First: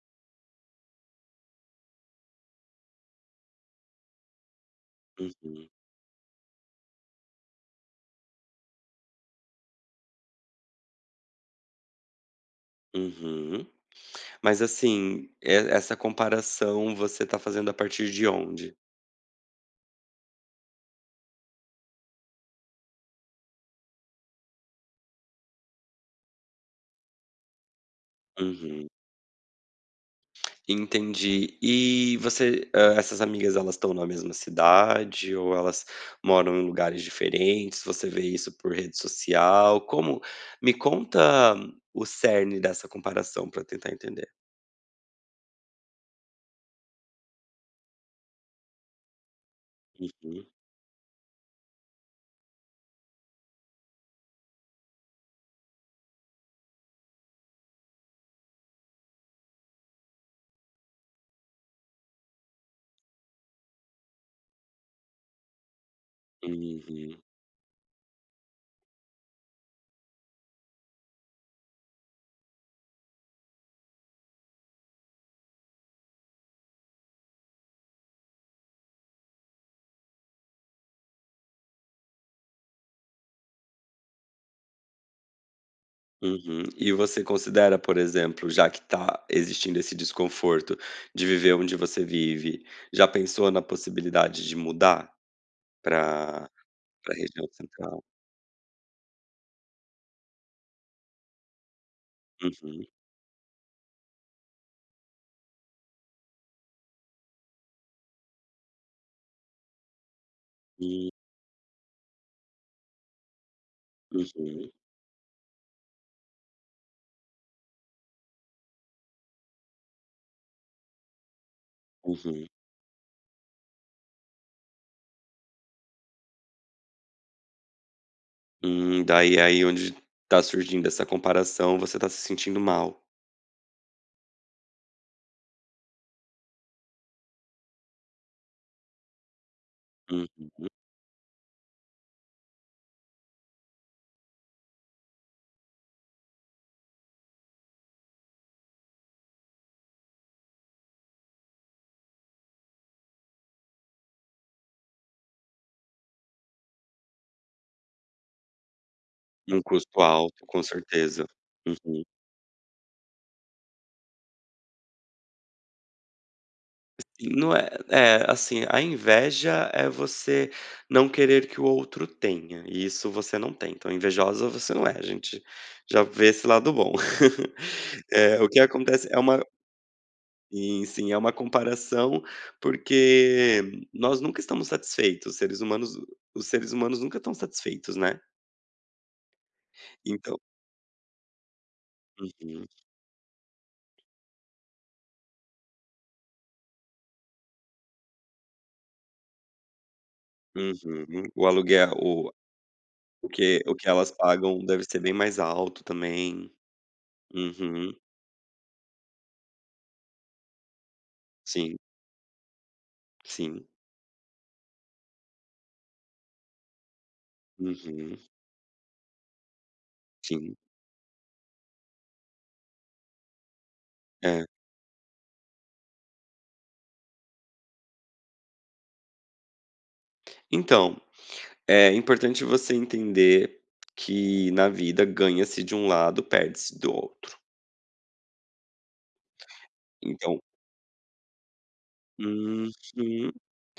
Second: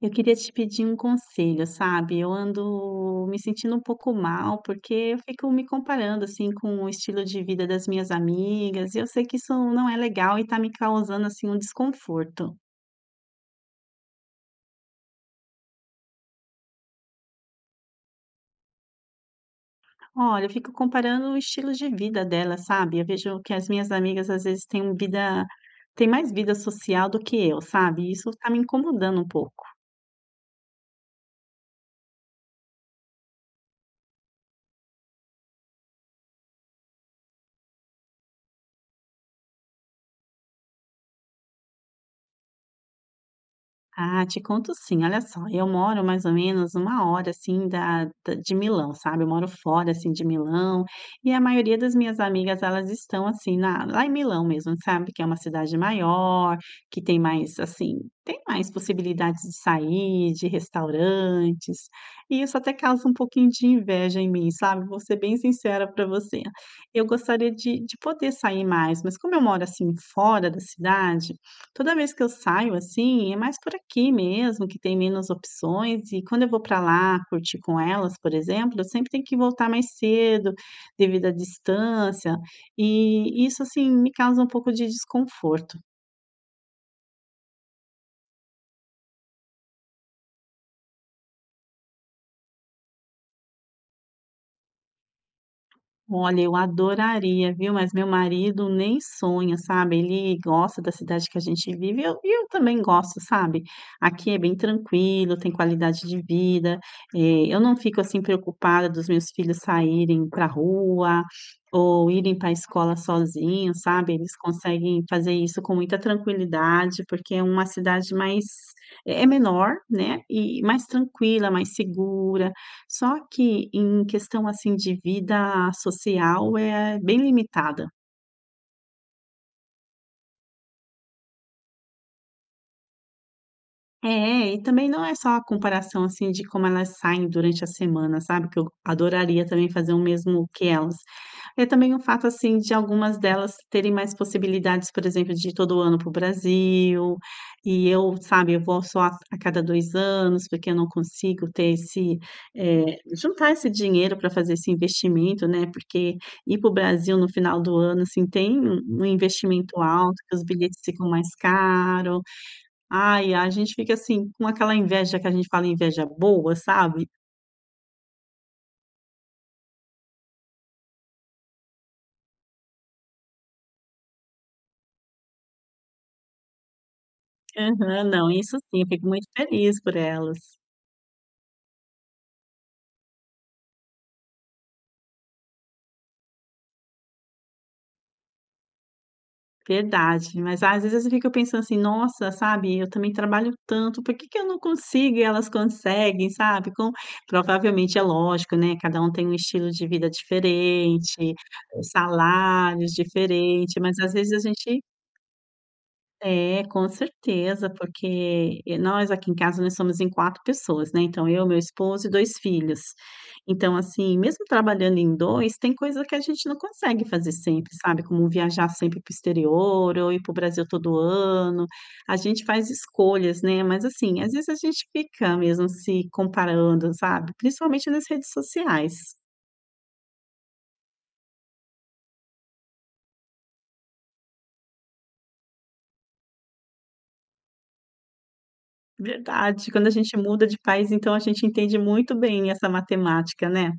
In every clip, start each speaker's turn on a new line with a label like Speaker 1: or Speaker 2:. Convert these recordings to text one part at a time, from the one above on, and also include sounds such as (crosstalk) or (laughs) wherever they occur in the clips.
Speaker 1: Eu queria te pedir um conselho, sabe? Eu ando me sentindo um pouco mal, porque eu fico me
Speaker 2: Uhum,
Speaker 1: comparando, assim, com o estilo de vida das minhas amigas, e eu sei que isso não é legal e tá me causando, assim, um desconforto.
Speaker 2: uhum. Mas assim, e essa comparação você tá fazendo a partir de onde?
Speaker 1: Olha, eu fico comparando o estilo de vida delas, sabe? Eu vejo que as minhas amigas, às vezes, têm vida, têm mais vida social do que eu, sabe? Isso tá me
Speaker 2: Uhum,
Speaker 1: incomodando um pouco.
Speaker 2: entendi. E você essas amigas elas estão na mesma cidade ou elas moram em lugares diferentes? Você vê isso por rede social? Como me conta o cerne dessa comparação para tentar
Speaker 1: Ah,
Speaker 2: entender.
Speaker 1: te conto sim, olha só, eu moro mais ou menos uma hora, assim, da de Milão, sabe, eu moro fora, assim, de
Speaker 2: Uhum,
Speaker 1: Milão, e a maioria das minhas amigas elas estão, assim, na lá em Milão mesmo, sabe, que é uma cidade maior, que tem mais, assim, tem mais possibilidades de sair, de restaurantes, e isso até causa um pouquinho de inveja em mim, sabe, vou ser bem sincera para você. Eu
Speaker 2: uhum.
Speaker 1: gostaria de poder sair mais, mas como eu moro, assim, fora da cidade, toda vez que eu saio, assim, é mais por aqui mesmo, que tem menos opções, e quando eu vou para lá curtir com elas, por exemplo, eu sempre tenho que voltar mais cedo, devido à distância, e isso, assim, me causa um pouco de desconforto.
Speaker 2: Uhum. E você considera, por exemplo, já que está existindo esse desconforto de viver onde você vive, já pensou na possibilidade de mudar
Speaker 1: Olha,
Speaker 2: para
Speaker 1: eu
Speaker 2: a região
Speaker 1: adoraria, viu, mas
Speaker 2: central?
Speaker 1: meu marido nem sonha, sabe, ele gosta da cidade que a gente vive e eu também
Speaker 2: Uhum.
Speaker 1: gosto, sabe. Aqui é bem tranquilo, tem qualidade de vida, eu não fico, assim, preocupada dos meus filhos saírem pra
Speaker 2: Hum.
Speaker 1: rua ou irem para a escola sozinhos, sabe, eles
Speaker 2: Uhum.
Speaker 1: conseguem fazer isso com muita tranquilidade, porque é uma cidade mais, é menor, né, e mais tranquila, mais
Speaker 2: Uhum.
Speaker 1: segura, só que em questão, assim, de vida social é bem limitada.
Speaker 2: Daí é aí onde está surgindo essa comparação, você está se sentindo mal.
Speaker 1: É, e também não é só a comparação, assim, de como elas saem durante a semana, sabe, que eu adoraria também fazer o
Speaker 2: Hum.
Speaker 1: mesmo que elas. É também o fato, assim, de algumas delas terem mais possibilidades, por exemplo, de ir todo ano para o Brasil, e eu, sabe, eu vou só a cada 2 anos, porque eu não consigo ter esse, juntar esse dinheiro para fazer esse investimento, né, porque ir para o Brasil no final do ano, assim, tem um
Speaker 2: Um
Speaker 1: investimento
Speaker 2: custo
Speaker 1: alto, que os
Speaker 2: alto, com
Speaker 1: bilhetes ficam
Speaker 2: certeza.
Speaker 1: mais
Speaker 2: Uhum.
Speaker 1: caro. Ai, a gente fica assim, com aquela inveja que a gente fala inveja boa, sabe?
Speaker 2: Não, é, assim, a inveja é você não querer que o outro tenha, e isso você não tem, então invejosa você não é, a gente já vê esse lado bom. (laughs)
Speaker 1: Aham, não,
Speaker 2: O
Speaker 1: isso
Speaker 2: que
Speaker 1: sim, eu fico
Speaker 2: acontece é
Speaker 1: muito
Speaker 2: uma
Speaker 1: feliz por elas.
Speaker 2: sim, sim, é uma comparação, porque nós nunca estamos satisfeitos, os seres humanos nunca estão satisfeitos, né.
Speaker 1: Verdade,
Speaker 2: Então
Speaker 1: mas às vezes eu fico pensando assim, nossa,
Speaker 2: uhum,
Speaker 1: sabe, eu também trabalho tanto, por que que eu não consigo e elas conseguem, sabe? Com provavelmente é lógico, né, cada um tem um estilo de vida
Speaker 2: uhum,
Speaker 1: diferente,
Speaker 2: o aluguel
Speaker 1: salários
Speaker 2: o
Speaker 1: diferente,
Speaker 2: que
Speaker 1: mas
Speaker 2: elas
Speaker 1: às vezes a
Speaker 2: pagam
Speaker 1: gente.
Speaker 2: deve ser bem mais alto também.
Speaker 1: É, com certeza,
Speaker 2: Uhum,
Speaker 1: porque nós aqui em casa nós somos em 4 pessoas, né, então eu, meu
Speaker 2: sim,
Speaker 1: esposo e 2 filhos.
Speaker 2: sim.
Speaker 1: Então, assim, mesmo trabalhando em 2 tem coisa que a gente não consegue fazer sempre, sabe,
Speaker 2: Uhum,
Speaker 1: como viajar sempre para o exterior ou ir para o
Speaker 2: sim.
Speaker 1: Brasil todo ano. A gente faz escolhas, né, mas assim, às
Speaker 2: É.
Speaker 1: vezes a gente fica mesmo se comparando, sabe, principalmente nas redes sociais.
Speaker 2: Então, é importante você entender que na vida ganha-se de um lado, perde-se do outro.
Speaker 1: Verdade, quando a gente
Speaker 2: Então
Speaker 1: muda de país, então a gente entende muito bem essa
Speaker 2: uhum.
Speaker 1: matemática, né.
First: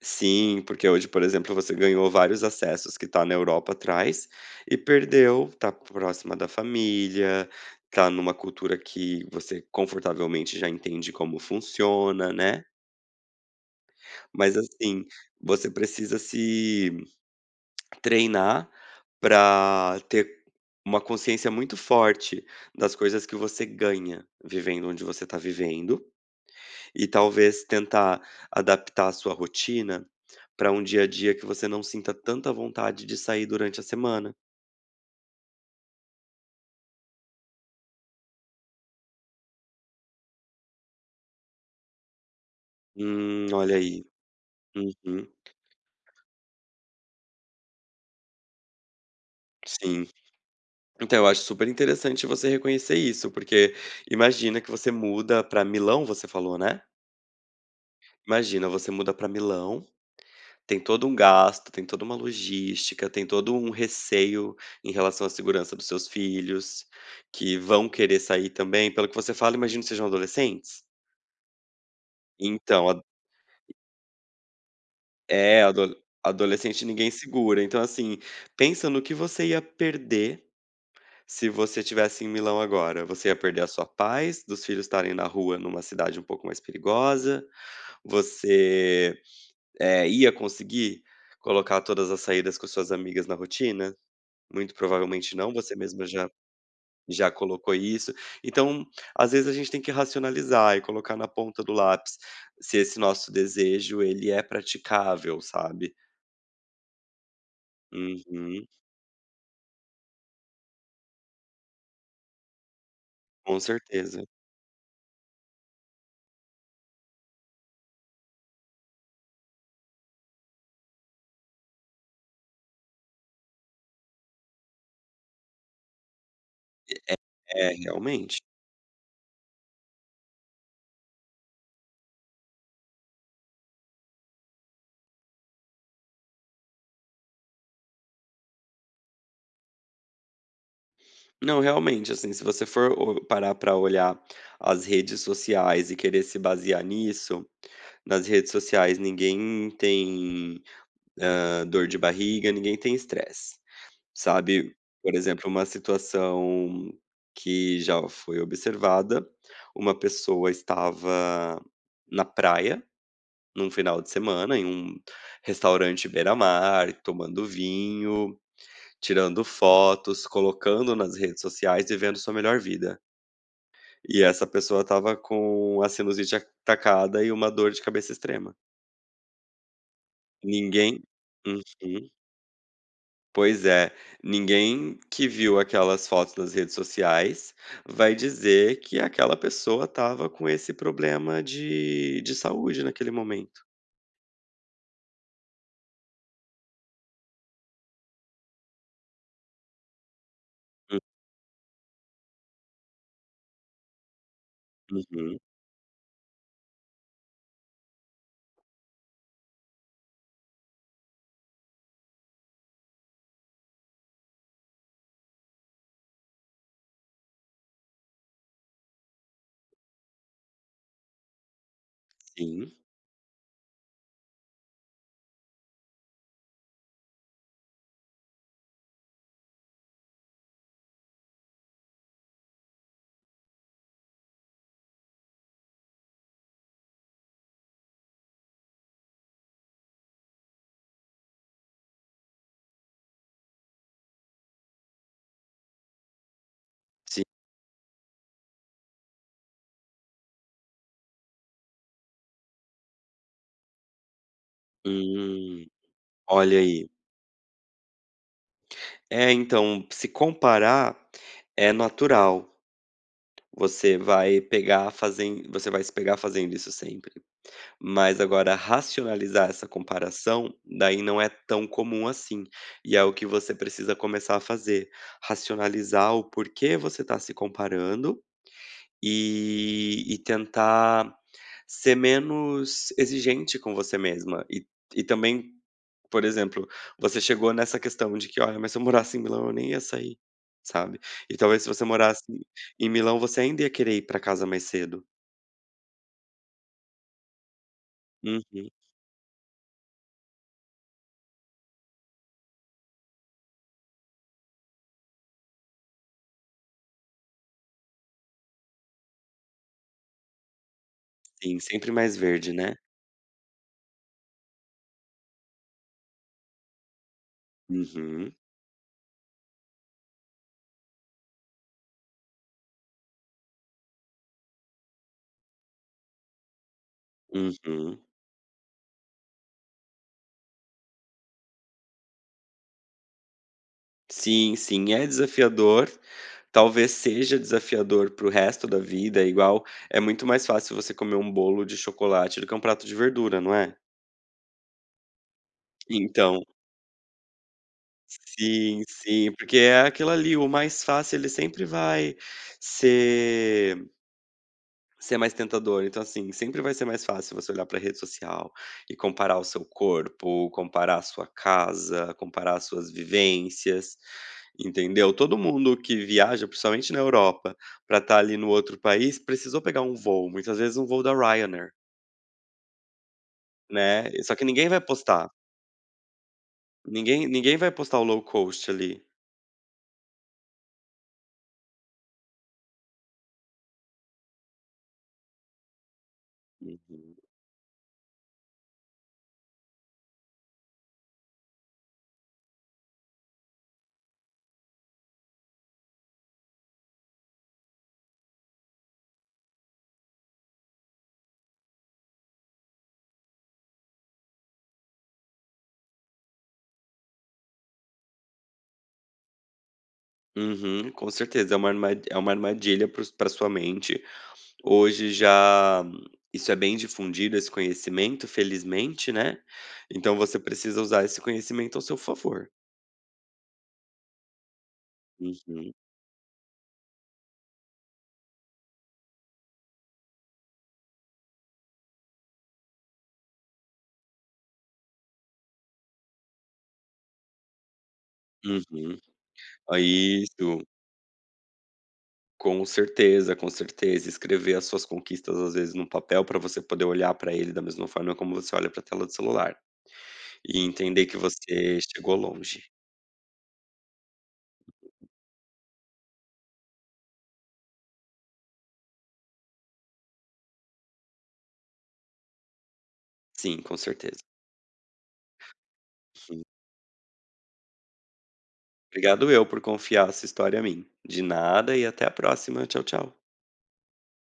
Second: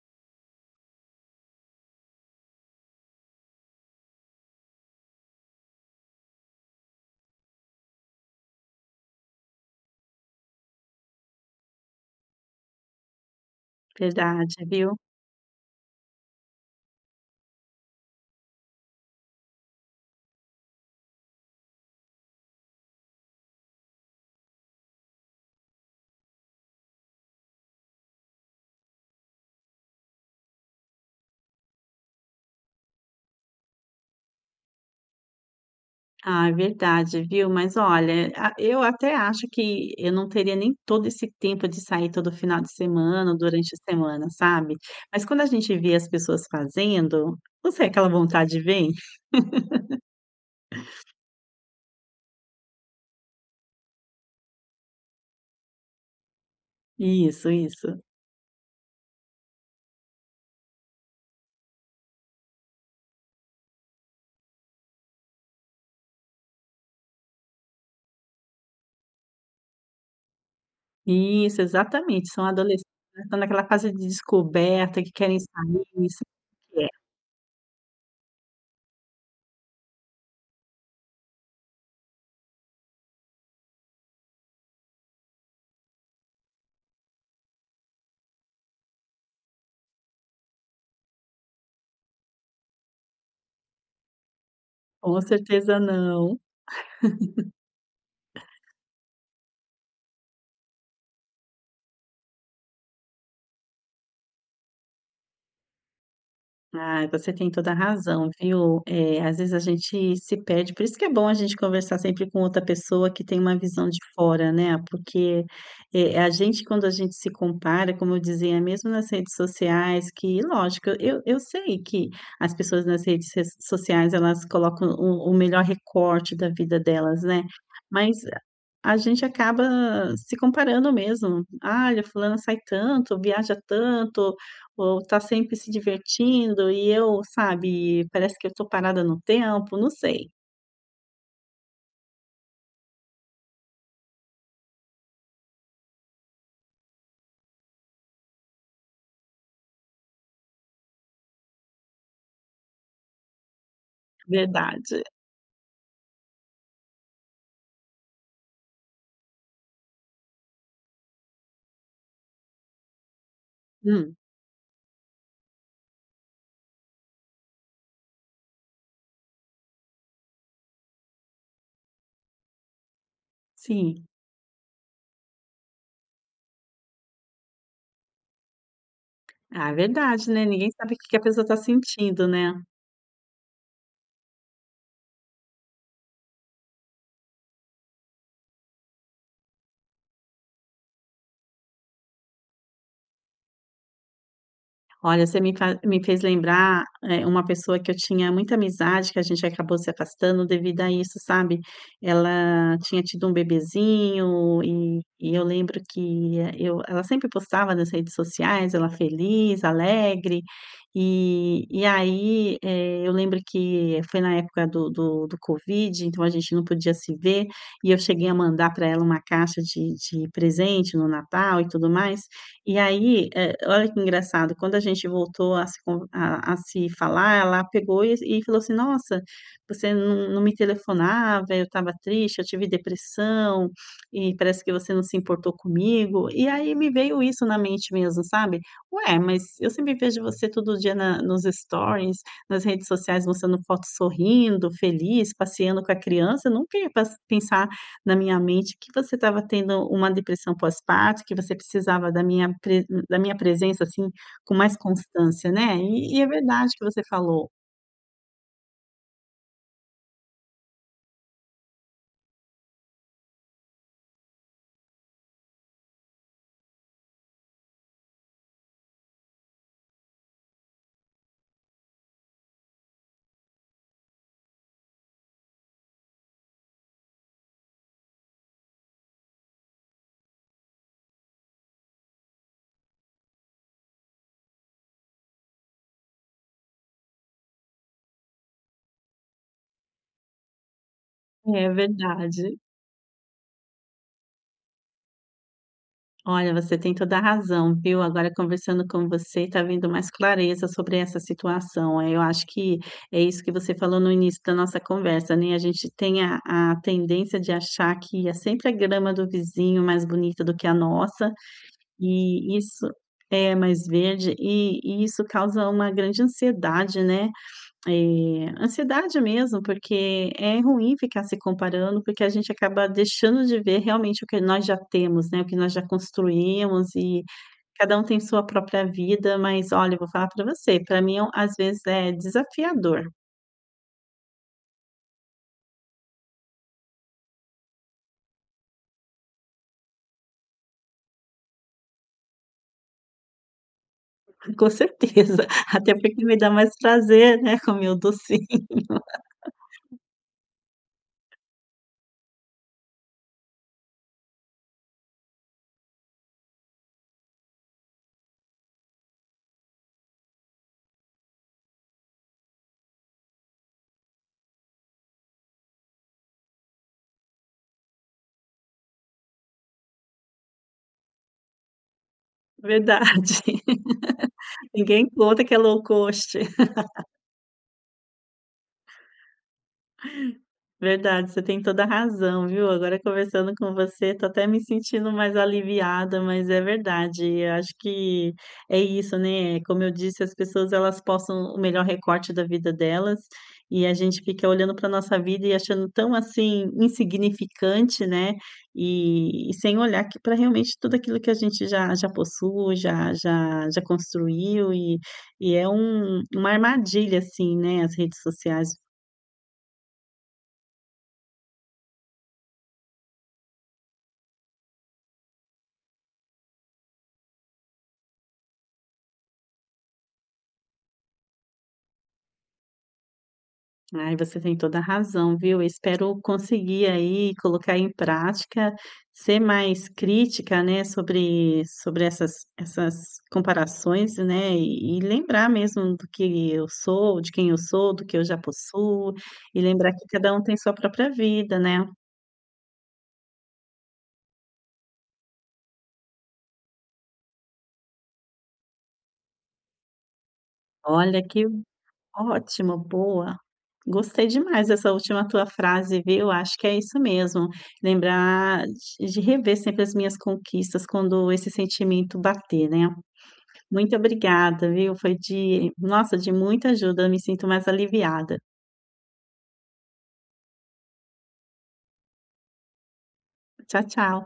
Speaker 2: Sim, porque hoje, por exemplo, você ganhou vários acessos que tá na Europa atrás e perdeu, tá próxima da família, tá numa cultura que você confortavelmente já entende como funciona, né.
Speaker 1: Verdade,
Speaker 2: Mas
Speaker 1: viu.
Speaker 2: assim, você precisa se treinar para ter uma consciência muito forte das coisas que você ganha vivendo onde você está vivendo, e talvez tentar adaptar a sua rotina para um dia a dia que você não sinta tanta vontade de sair durante a semana.
Speaker 1: Ah, é verdade, viu? Mas olha, a eu até acho que eu não teria nem todo esse tempo de sair todo final de semana ou durante
Speaker 2: Olha
Speaker 1: a
Speaker 2: aí.
Speaker 1: semana, sabe. Mas
Speaker 2: Uhum,
Speaker 1: quando a gente vê as pessoas fazendo, não sei, aquela vontade vem.
Speaker 2: sim. Então eu acho super interessante você reconhecer isso, porque imagina que você muda para Milão, você falou, né?
Speaker 1: Isso, isso.
Speaker 2: Imagina, você muda para Milão. Tem todo um gasto, tem toda uma logística, tem todo um receio em relação à segurança dos seus filhos, que vão querer sair também. Pelo que você fala, imagino que sejam adolescentes.
Speaker 1: Isso, exatamente. São adolescentes,
Speaker 2: Então, a
Speaker 1: né, estão naquela fase de descoberta, que querem
Speaker 2: é,
Speaker 1: sair, isso que
Speaker 2: adolescente
Speaker 1: é.
Speaker 2: ninguém segura. Então, assim, pensa no que você ia perder se você estivesse em Milão agora. Você ia perder a sua paz, dos filhos estarem na rua numa cidade um pouco mais perigosa, você, ia conseguir colocar todas as saídas com suas amigas na rotina? Muito
Speaker 1: Com
Speaker 2: provavelmente não, você
Speaker 1: certeza
Speaker 2: mesma já
Speaker 1: não.
Speaker 2: já colocou isso. Então, às vezes a gente tem que racionalizar e colocar na ponta do lápis se esse nosso desejo ele é praticável, sabe.
Speaker 1: Ah, você tem toda a razão,
Speaker 2: Uhum,
Speaker 1: viu. Às vezes a gente se perde, por isso que é bom a gente conversar sempre com outra pessoa que tem uma
Speaker 2: com
Speaker 1: visão de
Speaker 2: certeza.
Speaker 1: fora, né, porque, a gente quando a gente se compara, como eu dizia, mesmo nas redes sociais, que lógico, eu sei que as pessoas nas redes sociais elas colocam o melhor recorte da vida delas, né,
Speaker 2: É,
Speaker 1: mas
Speaker 2: realmente.
Speaker 1: a gente acaba se comparando mesmo. Ah, "Olha, fulana sai tanto, viaja tanto, ou tá sempre se divertindo e eu, sabe, parece que eu tô parada no tempo", não sei.
Speaker 2: Não, realmente, assim, se você for o parar para olhar as redes sociais e querer se basear nisso, nas redes sociais ninguém tem, dor de barriga, ninguém tem estresse. Sabe,
Speaker 1: Verdade.
Speaker 2: por exemplo, uma situação que já foi observada, uma pessoa estava na praia, num final de
Speaker 1: Hum,
Speaker 2: semana, em um restaurante beira-mar, tomando vinho, tirando fotos, colocando nas redes sociais, e vendo sua melhor vida.
Speaker 1: sim.
Speaker 2: E essa pessoa estava com a sinusite atacada e uma dor de cabeça extrema.
Speaker 1: Ah, é verdade, né, ninguém sabe o
Speaker 2: Ninguém
Speaker 1: que que a pessoa tá
Speaker 2: uhum.
Speaker 1: sentindo, né.
Speaker 2: Pois é, ninguém que viu aquelas fotos das redes sociais vai dizer que aquela pessoa estava com esse problema de saúde naquele momento.
Speaker 1: Olha, você me fez lembrar, uma pessoa que eu tinha muita amizade, que a gente acabou se afastando devido a
Speaker 2: Hum,
Speaker 1: isso, sabe. Ela tinha tido um bebezinho e
Speaker 2: uhum,
Speaker 1: eu lembro que eh, eu ela sempre postava nas redes sociais, ela feliz, alegre, e aí, eu lembro que foi na época do covid, então a gente não podia se ver, e eu cheguei a mandar para ela uma caixa de presente no Natal e tudo mais.
Speaker 2: sim,
Speaker 1: E aí, olha que engraçado, quando a gente voltou a se falar, ela pegou e falou assim: "Nossa, você não me telefonava, eu estava triste, eu tive depressão, e parece que você não se importou comigo". E aí me veio isso na mente mesmo, sabe. "Ué, mas eu sempre vejo você todo dia na nos stories, nas redes sociais, mostrando foto sorrindo, feliz, passeando com a criança, eu nunca ia pas
Speaker 2: sim.
Speaker 1: pensar na minha mente que você estava tendo uma depressão pós-parto, que você precisava da minha presença, assim, com mais constância,
Speaker 2: Hum,
Speaker 1: né. E é
Speaker 2: olha
Speaker 1: verdade que
Speaker 2: aí.
Speaker 1: você falou.
Speaker 2: É, então, se comparar é natural, você vai pegar fazendo você vai se pegar fazendo isso sempre. Mas agora racionalizar essa comparação, daí não é tão comum assim, e é o que você precisa começar a fazer, racionalizar o porquê você está se comparando e tentar ser menos exigente com você mesma. E também, por exemplo, você chegou nessa questão de que: "Olha, mas se eu morasse em Milão eu nem ia sair", sabe. E talvez
Speaker 1: É
Speaker 2: se você morasse
Speaker 1: verdade.
Speaker 2: em Milão você ainda ia querer ir para casa mais cedo.
Speaker 1: Olha, você tem toda a razão, viu. Agora
Speaker 2: Uhum,
Speaker 1: conversando com você, está vindo mais clareza sobre essa situação. Eu acho que é isso que você falou no início da nossa conversa, né, a gente tem a tendência de achar que é sempre a grama do vizinho mais bonita do que a nossa.
Speaker 2: sim, sempre mais verde,
Speaker 1: E
Speaker 2: né.
Speaker 1: isso é mais verde e isso causa uma grande ansiedade, né,
Speaker 2: Uhum.
Speaker 1: ansiedade mesmo, porque é ruim ficar se comparando, porque a gente acaba deixando de ver realmente o que nós já temos, né, o que nós já construímos e cada
Speaker 2: Uhum.
Speaker 1: um tem sua própria vida, mas olha, eu vou falar para você, para mim é às vezes é desafiador,
Speaker 2: Sim, sim, é desafiador. Talvez seja desafiador para o resto da vida, é igual é muito mais fácil você comer um bolo de chocolate do que um prato de verdura, não é?
Speaker 1: (laughs) com certeza, até porque me
Speaker 2: Então,
Speaker 1: dá mais prazer, né, comer o docinho,
Speaker 2: sim, sim, porque é aquilo ali, o mais fácil ele sempre vai ser ser mais tentador, então, assim, sempre vai ser mais fácil você olhar para a rede social e comparar o seu corpo, comparar a sua casa, comparar as suas vivências, entendeu. Todo mundo que viaja, principalmente na Europa, para estar ali no outro país, precisou pegar um voo, muitas vezes um voo da Ryanair,
Speaker 1: (laughs) verdade. (laughs)
Speaker 2: né, só que ninguém vai
Speaker 1: Ninguém
Speaker 2: postar,
Speaker 1: conta que é low cost.
Speaker 2: ninguém vai postar o low cost ali.
Speaker 1: Verdade, você tem toda a razão, viu? Agora conversando com você, tô até me sentindo mais aliviada, mas é
Speaker 2: Uhum.
Speaker 1: verdade. Eu acho que é isso, né? Como eu disse, as pessoas elas postam o melhor recorte da vida delas e a gente fica olhando para nossa vida e achando tão assim insignificante, né? E sem olhar que para realmente tudo aquilo que a gente já possui, já construiu e é uma armadilha assim, né? As redes sociais.
Speaker 2: Uhum, com certeza, é uma arma é uma armadilha para sua mente. Hoje já isso é bem difundido, esse conhecimento, felizmente, né, então você precisa usar esse conhecimento ao seu favor.
Speaker 1: Ai, você tem toda a razão, viu. Eu
Speaker 2: Uhum,
Speaker 1: espero conseguir aí colocar em prática, ser mais crítica, né, sobre essas comparações, né, e lembrar mesmo do que eu sou, de quem eu sou, do que eu já
Speaker 2: uhum.
Speaker 1: possuo, e
Speaker 2: Ah,
Speaker 1: lembrar que cada um tem
Speaker 2: isso,
Speaker 1: sua própria vida, né.
Speaker 2: com certeza, com certeza. Escrever as suas conquistas, às vezes, num papel para você poder olhar para ele da mesma forma como você olha para a tela do celular e entender que
Speaker 1: Olha, que
Speaker 2: você chegou longe.
Speaker 1: ótimo, boa. Gostei demais dessa última tua frase, viu. Acho que é isso mesmo, lembrar de rever sempre as minhas conquistas quando esse sentimento bater, né.
Speaker 2: Sim, com
Speaker 1: Muito
Speaker 2: certeza.
Speaker 1: obrigada, viu. Foi de nossa, de
Speaker 2: Sim.
Speaker 1: muita ajuda. Eu me sinto mais aliviada.
Speaker 2: Obrigado eu por confiar essa história a mim. De nada e até a próxima. Tchau, tchau.
Speaker 1: Tchau, tchau.